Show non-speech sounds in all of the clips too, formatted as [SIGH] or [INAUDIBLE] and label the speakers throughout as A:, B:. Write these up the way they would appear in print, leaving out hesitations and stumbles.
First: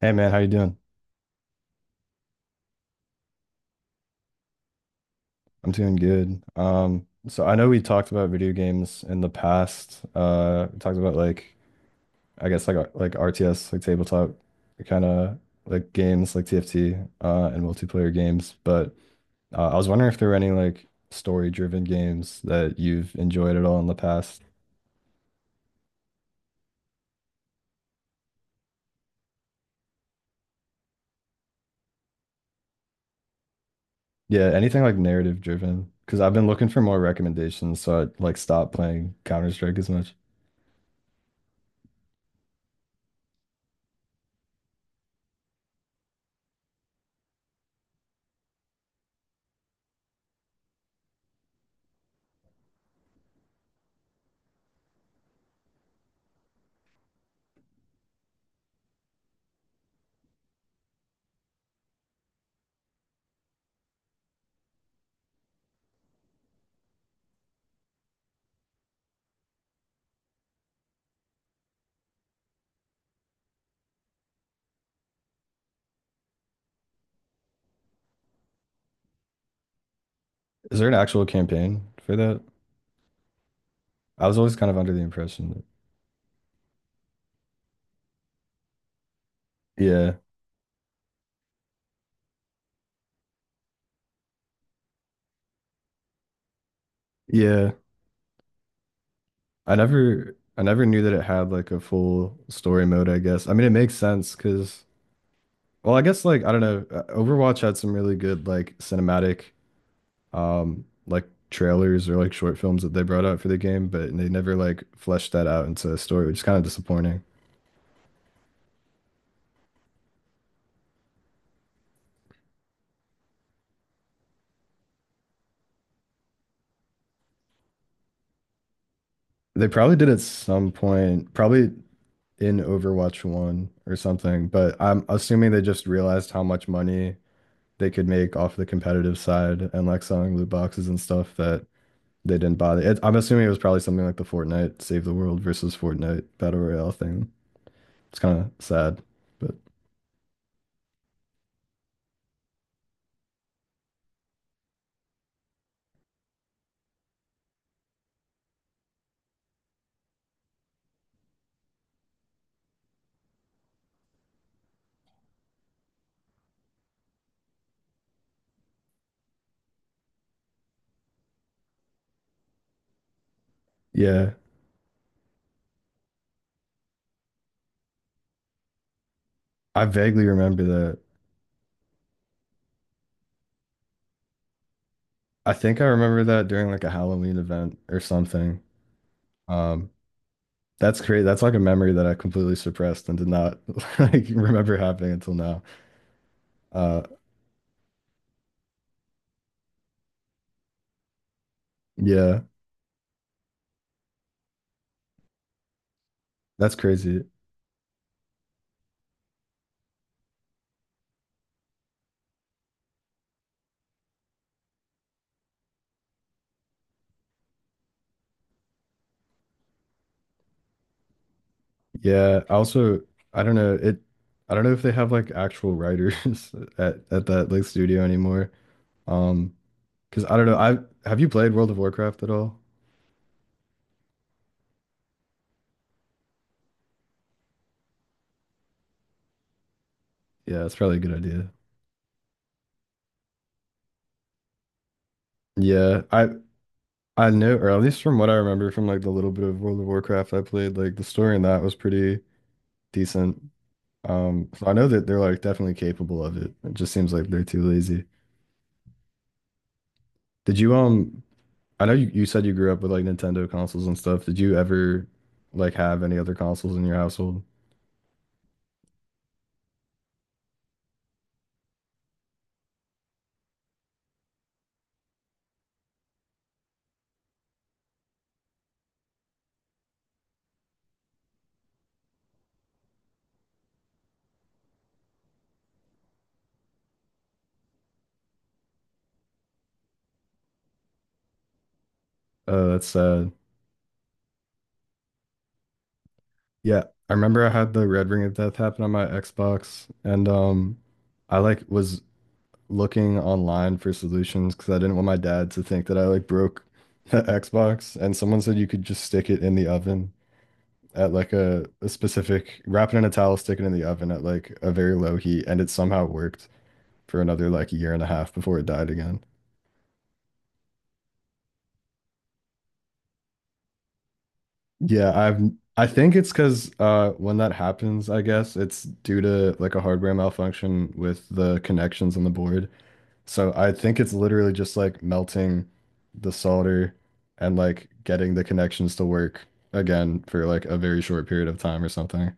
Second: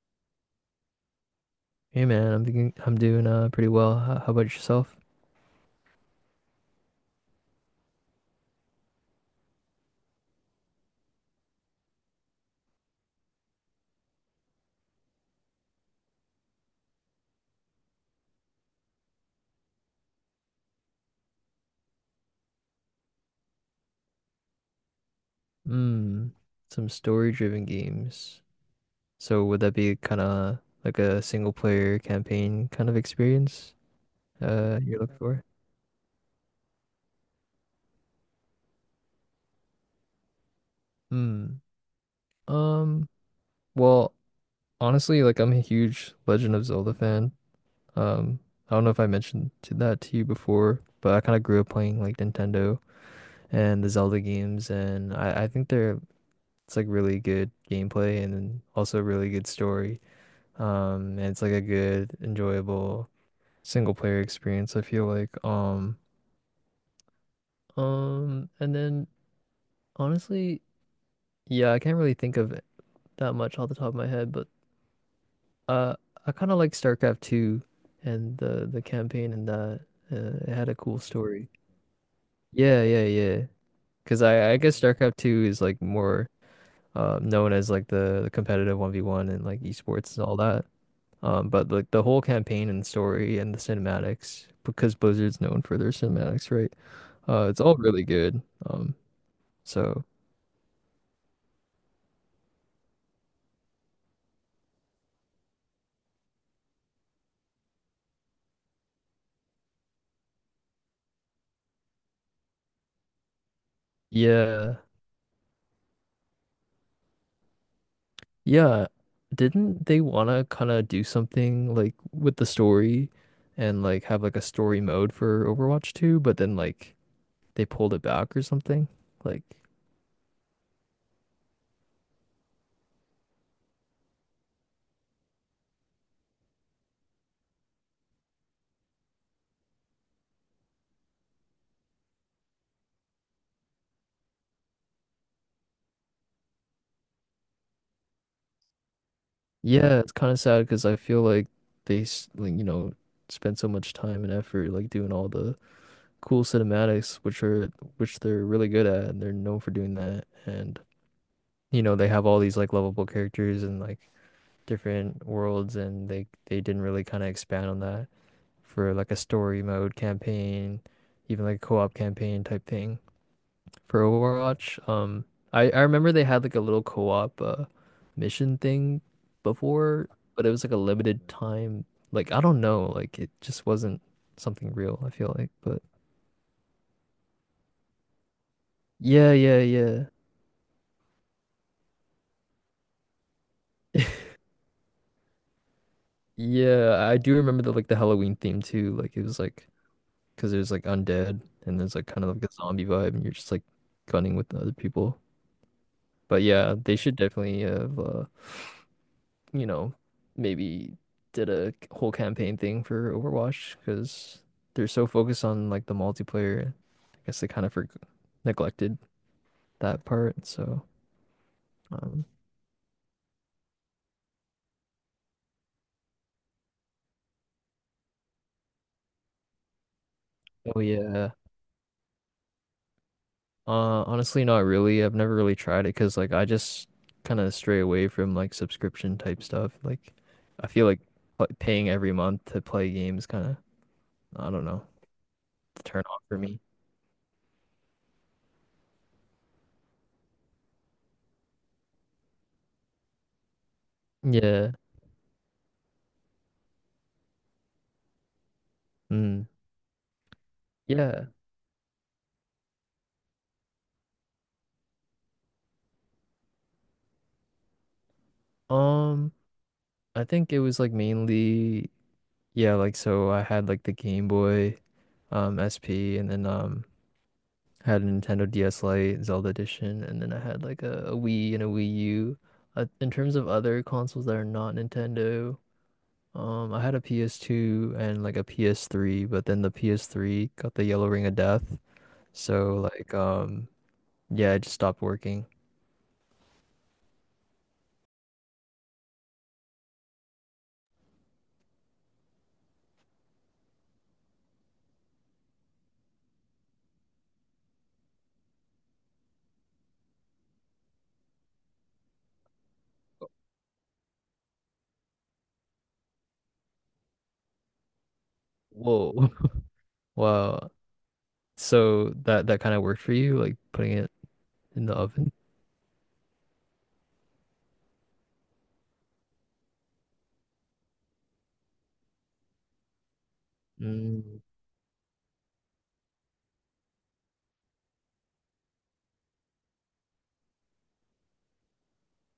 A: Hey man, how you doing?
B: Hey man, I'm thinking I'm doing pretty well. How about yourself?
A: I'm doing good. So I know we talked about video games in the past. We talked about like RTS, like tabletop kind of like games like TFT and multiplayer games. But I was wondering if there were any like story-driven games that you've enjoyed at all in the past.
B: Hmm. Some story-driven games. So would that be kind of like a single-player campaign kind of experience
A: Yeah, anything like
B: you're looking
A: narrative
B: for?
A: driven. Because I've been looking for more recommendations, so I like stopped playing Counter-Strike as much.
B: Hmm. Um, well, Honestly, like I'm a huge Legend of Zelda fan. Um, I don't know if I mentioned to that to you before, but I kind of grew up playing like Nintendo and the Zelda games, and I think they're it's like really good gameplay and then also really good story. And it's like a good, enjoyable single player experience, I feel like. And then honestly, yeah, I can't really think of that much off the top of my head, but uh I kind of like StarCraft 2 and the campaign and that it had a
A: Is there an
B: cool
A: actual
B: story.
A: campaign for that?
B: Yeah, yeah, yeah. 'Cause
A: I was
B: I
A: always
B: I
A: kind of
B: guess
A: under the
B: StarCraft 2 is
A: impression
B: like more known as like the competitive 1v1 and like
A: that, yeah.
B: esports and all that. But like the whole campaign and story and the cinematics, because Blizzard's known for their cinematics, right? It's
A: Yeah,
B: all really good. Um,
A: I
B: so
A: never I never knew that it had like a full story mode, I guess. I mean, it makes sense because, well, I guess like I don't know, Overwatch had some really good like cinematic like trailers or like short films that they brought out for the game, but they never
B: yeah,
A: like fleshed that out into a story, which is kind of disappointing.
B: yeah. Didn't they want to kind of do something like with the story and like have like a story mode for Overwatch 2, but then like they pulled it back or something? Like,
A: They probably did at some point, probably in Overwatch 1 or something, but I'm assuming they just realized how much money they could make off the competitive side and like selling loot boxes and stuff that they didn't bother. It, I'm assuming it was probably something like the Fortnite Save the World versus Fortnite Battle Royale thing. It's kind of sad, but
B: yeah, it's kind of sad because I feel like you know, spent so much time and effort like doing all the cool cinematics, which are which they're really good at, and they're known for doing that. And you know, they have all these like lovable characters and like different worlds, and they didn't really kind of expand on that for like a story mode campaign, even like a co-op campaign type thing for
A: yeah,
B: Overwatch. I remember they had like a little co-op mission thing
A: I
B: before,
A: vaguely
B: but it
A: remember
B: was like a
A: that.
B: limited time. Like I don't know, like it just wasn't something real, I feel like,
A: I think
B: but
A: I remember that during like a Halloween event or something.
B: yeah, yeah,
A: Um,
B: yeah.
A: that's great. That's like a memory that I completely suppressed and did not [LAUGHS]
B: [LAUGHS]
A: like remember happening until now. Uh,
B: Yeah, I do remember the like the Halloween theme too. Like it was like because there's like undead and there's like kind of
A: yeah,
B: like a zombie vibe, and you're just like gunning with the other people. But
A: that's
B: yeah, they should
A: crazy.
B: definitely have you know maybe did a whole campaign thing for Overwatch because they're so focused on like the multiplayer. I guess they kind of for neglected that part. Um,
A: Yeah, I also I don't know it. I don't know if they have like actual writers [LAUGHS] at that like studio anymore. Um, Because I don't know, I
B: oh
A: have you
B: yeah.
A: played World of Warcraft at all?
B: Honestly, not really. I've never really tried it because, like, I just kind of stray away from like subscription type stuff. Like,
A: Yeah,
B: I
A: it's
B: feel
A: probably a
B: like
A: good idea.
B: paying every month to play games kind of, I don't know, it's a
A: Yeah,
B: turn off
A: I
B: for me.
A: I know, or at least from what I remember from like the little bit of World of Warcraft I played, like the story in that was pretty decent. So I
B: Yeah.
A: know that they're like definitely capable of it. It just seems like they're too lazy.
B: Mm.
A: Did you um?
B: Yeah.
A: I know you said you grew up with like Nintendo consoles and stuff. Did you ever like have any other consoles in your household?
B: Um, I think it was like mainly, yeah, like so I had like the Game Boy, SP, and then I had a Nintendo DS Lite, Zelda Edition, and then I had like a Wii and a Wii U. In terms of other consoles that are not Nintendo. I had a PS2 and like a PS3, but then the PS3 got the yellow ring of death. So
A: That's
B: like
A: sad.
B: um yeah, it just stopped working.
A: Yeah, I remember I had the Red Ring of Death happen on my Xbox, and I was looking online for solutions because I didn't want my dad to think that I like broke [LAUGHS] the Xbox. And someone said you could just stick it in the oven at like a specific, wrap it in a towel, stick it in the oven at like a very low heat, and it somehow worked for another like year and a half before it died
B: Whoa.
A: again.
B: [LAUGHS] Wow. So that kind of worked for you, like putting it in the
A: Yeah,
B: oven?
A: I've I think it's because when that happens, I guess it's due to like a hardware malfunction with the connections on the board. So I think it's
B: Mm,
A: literally just like melting the solder and like getting the connections to work again for like a very short period of time or something.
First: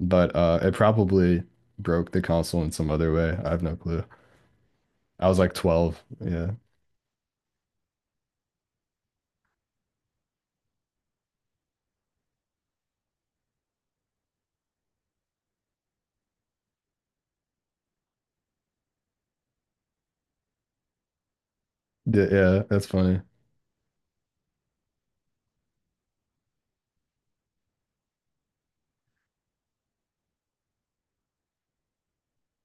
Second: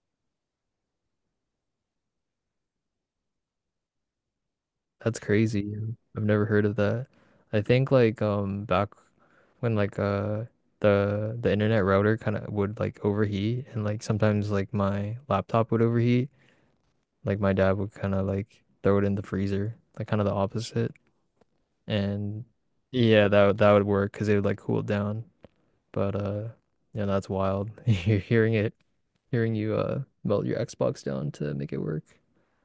A: But it probably broke the console in some other way. I have no clue.
B: that's
A: I was like
B: crazy.
A: 12.
B: I've never
A: Yeah.
B: heard of that. I think like back when like the internet router kind of would like overheat and like sometimes like my laptop would overheat. Like my dad would kind of like throw it in the freezer, like kind of the opposite. And
A: Yeah, that's funny.
B: yeah, that would work because it would like cool it down. But yeah, that's wild. [LAUGHS] You're hearing it, hearing you melt your Xbox down to make it work.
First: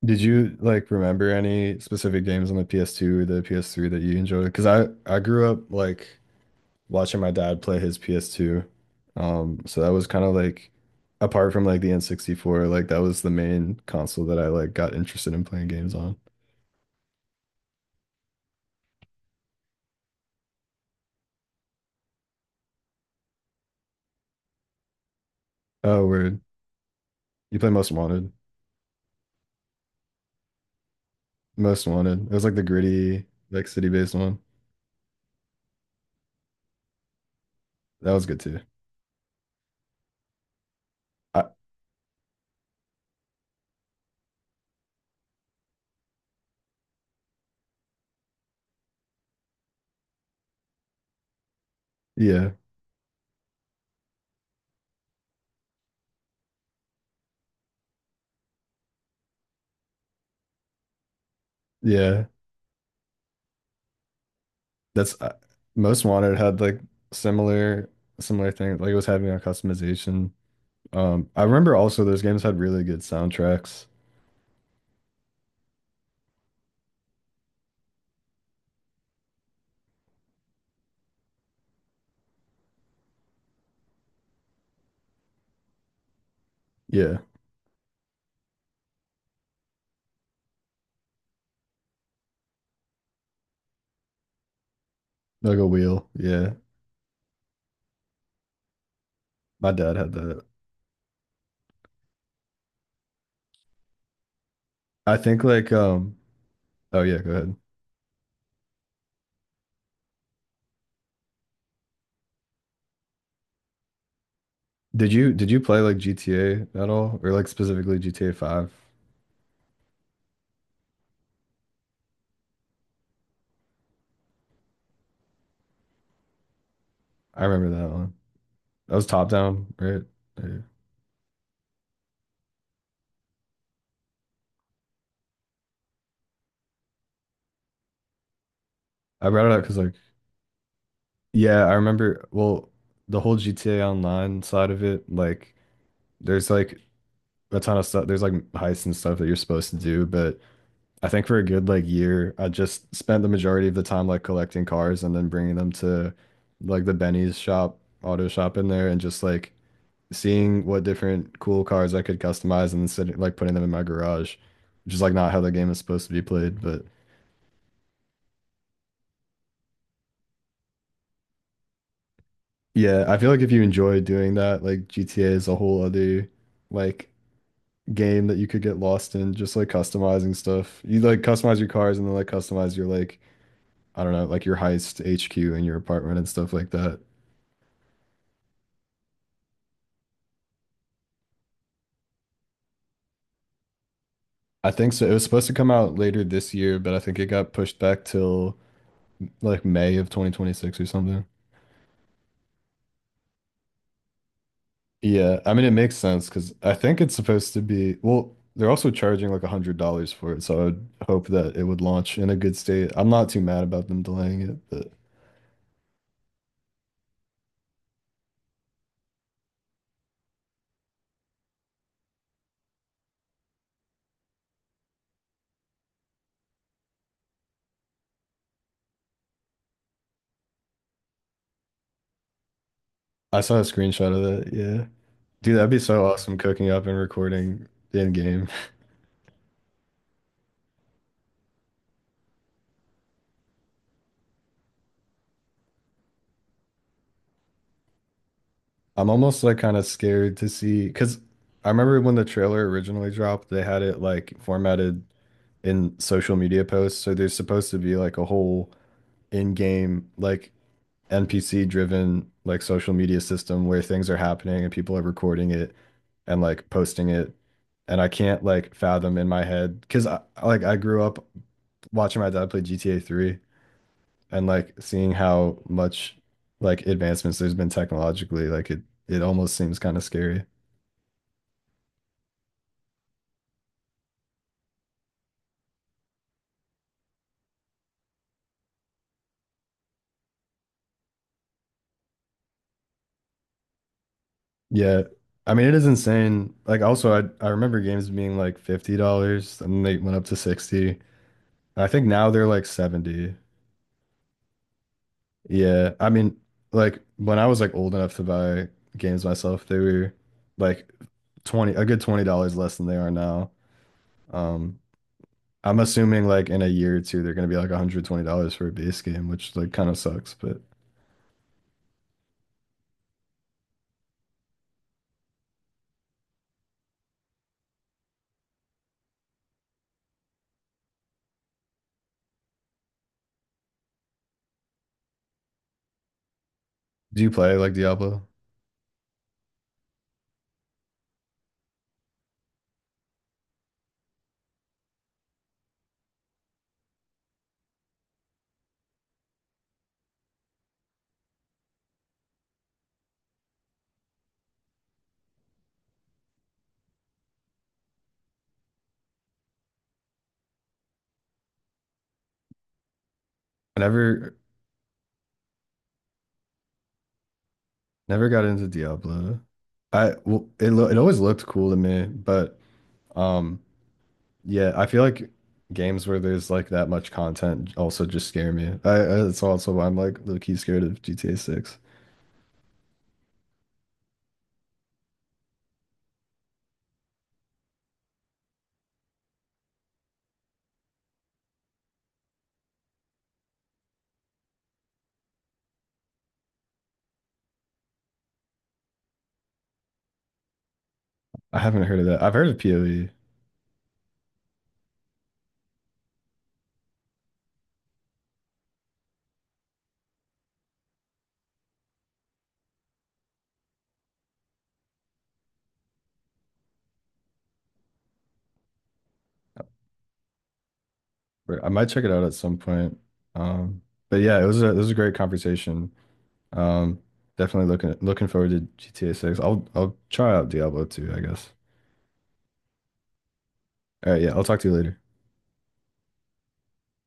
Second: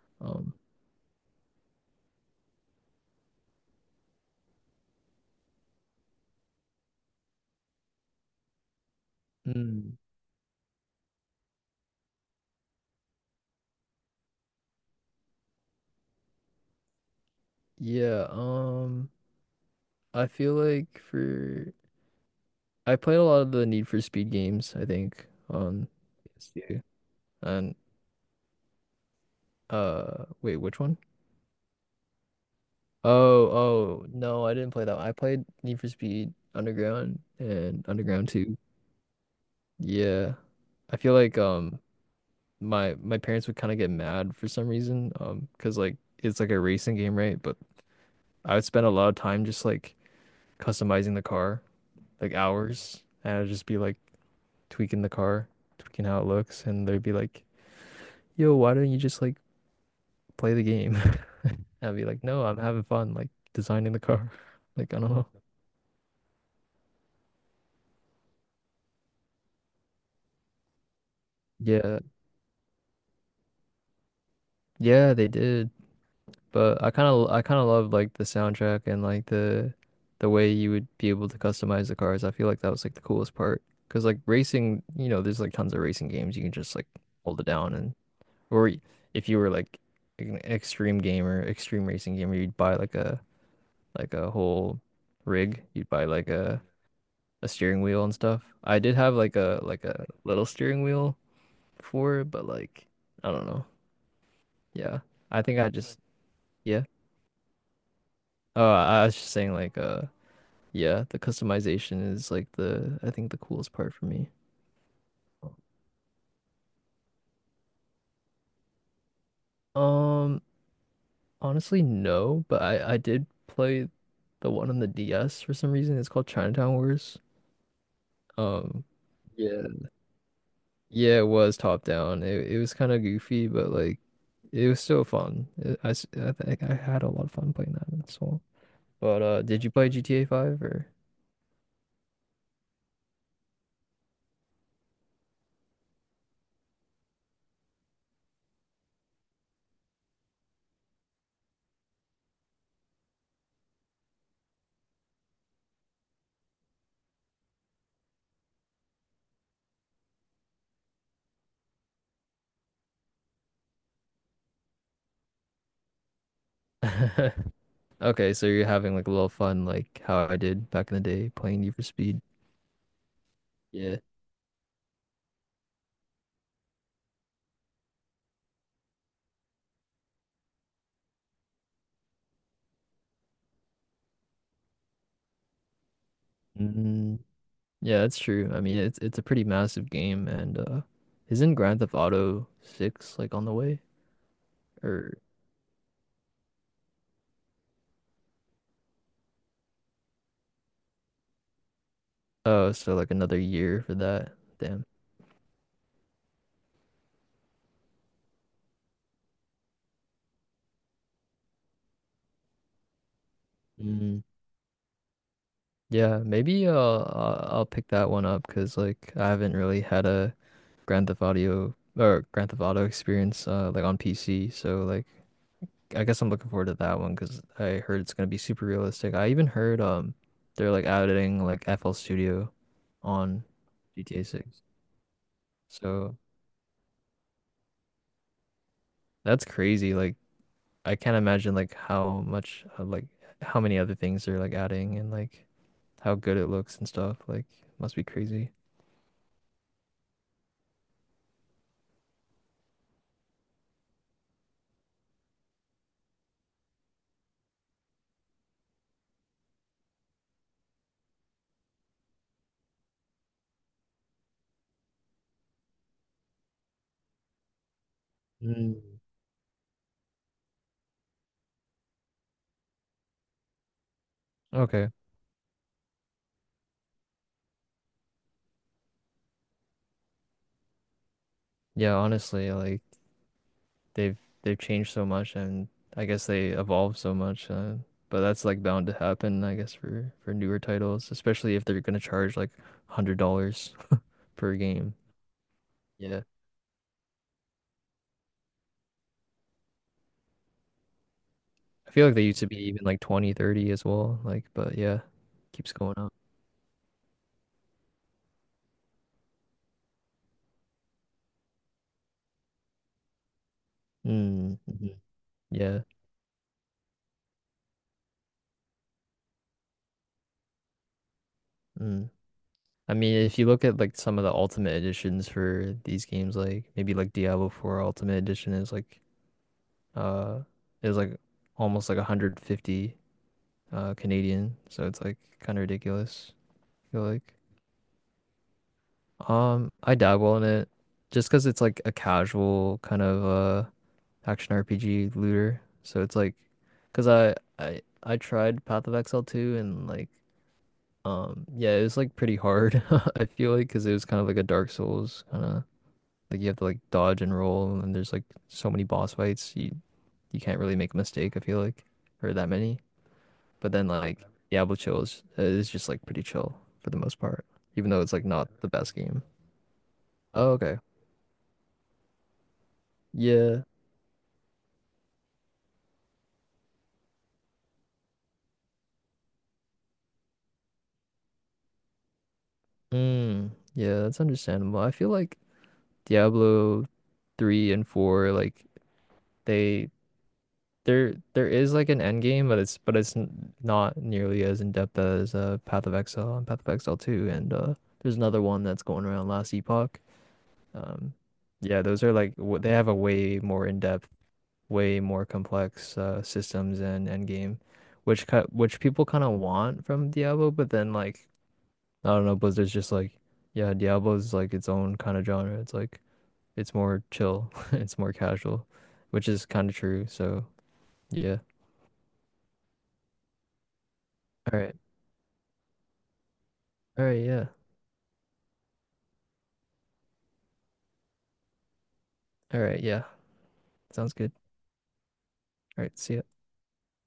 A: Did
B: Um,
A: you like remember any specific games on the PS2 or the PS3 that you enjoyed? Because I grew up like watching my dad play his PS2. So that
B: mm,
A: was kind of like apart from like the N64, like that was the main console that I like got interested in playing games on.
B: yeah. I feel like for I played a lot of the Need for Speed games. I think on
A: Oh, word.
B: PS2
A: You play
B: and
A: Most Wanted.
B: wait, which one?
A: Most Wanted. It was like the gritty,
B: Oh,
A: like
B: oh,
A: city-based one.
B: no, I didn't play that one. I played Need for Speed Underground and
A: That was
B: Underground
A: good
B: 2.
A: too.
B: Yeah. I feel like
A: I,
B: my parents would kind of get mad for some reason because like it's like a racing game, right? But I would spend a lot of time just like customizing the car, like
A: yeah.
B: hours, and I'd just be like tweaking the car, tweaking how it looks, and they'd be like, "Yo, why don't you just like play the game?" [LAUGHS] And I'd be like,
A: Yeah.
B: "No, I'm having fun like designing the car." [LAUGHS] Like, I don't
A: That's
B: know.
A: Most Wanted had like similar similar thing. Like it was having a customization. I remember
B: Yeah.
A: also those games had really good soundtracks.
B: Yeah, they did. But I kind of love like the soundtrack and like the way you would be able to customize the cars. I feel like that was like the coolest part because like racing, you know, there's like tons of racing games you can just like
A: Yeah.
B: hold it down or y- if you were like an extreme gamer, extreme racing gamer, you'd buy like a whole
A: Like
B: rig.
A: a
B: You'd buy
A: wheel.
B: like
A: Yeah.
B: a steering wheel and stuff. I did have
A: My
B: like
A: dad
B: a
A: had that.
B: little steering wheel before, but like I don't know. Yeah.
A: I
B: I
A: think
B: think I
A: like
B: just
A: um
B: Yeah.
A: oh yeah, go ahead.
B: Oh, I was just saying like yeah, the customization is like the I think the coolest part for me.
A: Did you play like GTA at all or like specifically GTA 5?
B: Um, honestly, no, but I did play the one on the DS for some reason. It's called Chinatown Wars.
A: I remember that one.
B: Um,
A: That was top
B: yeah,
A: down, right? Yeah.
B: yeah, it was top down. It was kind of goofy, but like it was still fun. I think I had a lot of fun playing that as well. But
A: I brought it up
B: did you
A: because
B: play
A: like
B: GTA 5 or?
A: yeah, I remember well the whole GTA Online side of it, like there's like a ton of stuff. There's like heists and stuff that you're supposed to do, but I think for a good like year, I just spent the majority of the time like collecting cars and then bringing them to like the Benny's shop, auto shop in there and just like seeing what different cool cars I could customize and sitting, like putting them in my garage, which is like not how the game is supposed to be played. But
B: [LAUGHS] Okay, so you're having like a little fun, like how I did back in the day playing Need for Speed.
A: yeah, I feel like if you
B: Yeah.
A: enjoy doing that, like GTA is a whole other like game that you could get lost in, just like customizing stuff. You like customize your cars and then like customize your like I don't know, like your heist HQ in your apartment and stuff like that.
B: Mm, yeah, that's true. I mean, it's a pretty massive game, and isn't Grand Theft Auto 6 like on the way?
A: I think so. It
B: Or
A: was supposed to come out later this year, but I think it got pushed back till like May of 2026 or something.
B: Oh, so like another year for that. Damn.
A: Yeah, I mean it makes sense because I think it's supposed to be well, they're also charging like $100 for it, so I would hope that it would launch in a good state. I'm not too mad about them
B: Mm.
A: delaying it, but
B: Yeah, maybe I'll pick that one up because like I haven't really had a Grand Theft Audio or Grand Theft Auto experience like on PC, so like I guess I'm looking forward to that one because I heard it's gonna be super realistic. I even heard they're like adding like FL Studio
A: I
B: on
A: saw a screenshot of
B: GTA
A: that.
B: 6.
A: Yeah. Dude, that'd be so
B: So.
A: awesome cooking up and recording in game.
B: That's crazy. Like I can't imagine like how much how many other things they're like adding and like how good it looks and stuff. Like must be crazy.
A: [LAUGHS] I'm almost like kind of scared to see because I remember when the trailer originally dropped, they had it like formatted in social media posts. So there's supposed to be like a whole in-game like NPC driven like social media system where things are happening and people are recording it and like posting it. And I can't like
B: Mm.
A: fathom in my head because I grew up watching my dad play GTA 3 and like
B: Okay.
A: seeing how much like advancements there's been technologically, like it almost seems kind of scary.
B: Yeah, honestly, like they've they've changed so much and I guess they evolved so much. But that's like bound to happen, I guess, for newer titles, especially if they're gonna charge like $100 per game.
A: Yeah. I mean, it is
B: Yeah.
A: insane. Like, also, I remember games being like $50 and they went up to 60. And I
B: I
A: think
B: feel like they
A: now
B: used
A: they're
B: to be
A: like
B: even like 20,
A: 70.
B: 30 as well. Like, but yeah, keeps
A: Yeah,
B: going
A: I
B: up.
A: mean, like when I was like old enough to buy games myself, they were like 20 a good $20 less than they are now.
B: Mm-hmm.
A: Um, I'm
B: Yeah.
A: assuming like in a year or two they're gonna be like $120 for a base game, which like kind of sucks, but
B: Mm. I mean, if you look at like some of the ultimate editions for these games, like maybe like Diablo 4 Ultimate Edition is like uh is like almost like 150 Canadian, so it's like kind of ridiculous, I feel
A: do you
B: like.
A: play like Diablo?
B: I dabble in it just cause it's like a casual kind of action RPG looter. So it's like, cause I tried Path of Exile 2 and like yeah, it was like pretty hard. [LAUGHS] I feel like cause it was kind of like a Dark Souls kind of like you have to like dodge and roll, and there's like so many boss fights. You can't really make a mistake. I feel like, or that many. But
A: I
B: then like
A: never
B: Diablo Chill is just like pretty chill for the most part, even though it's like
A: never got
B: not
A: into
B: the best game.
A: Diablo. I well,
B: Oh,
A: it
B: okay.
A: lo it always looked cool to me, but um
B: Yeah.
A: yeah, I feel like games where there's like that much content also just scare me. I that's also why I'm like low key scared of GTA 6.
B: Mm, yeah, that's understandable. I feel like Diablo 3 and 4 like they there is like an end game, but it's n not nearly as in depth as Path of Exile and Path of Exile 2 and there's another one that's going around, last epoch. Um,
A: I haven't
B: yeah,
A: heard
B: those
A: of
B: are
A: that. I've
B: like
A: heard of
B: they have a
A: POE.
B: way more in-depth, way more complex systems and end game, which cut which people kind of want from Diablo, but then like I don't know, Blizzard's just like, yeah, Diablo's like its own kind of genre. It's like it's more chill, [LAUGHS] it's more casual, which is kind of true. So yeah.
A: But I might check it out at some point. Um, but yeah,
B: All
A: it
B: right.
A: was a great conversation. Um,
B: All right. Yeah.
A: definitely looking forward to GTA 6. I'll try out Diablo 2, I guess.
B: All right. Yeah. Sounds
A: All right, yeah,
B: good.
A: I'll talk to you later.
B: All right. See ya.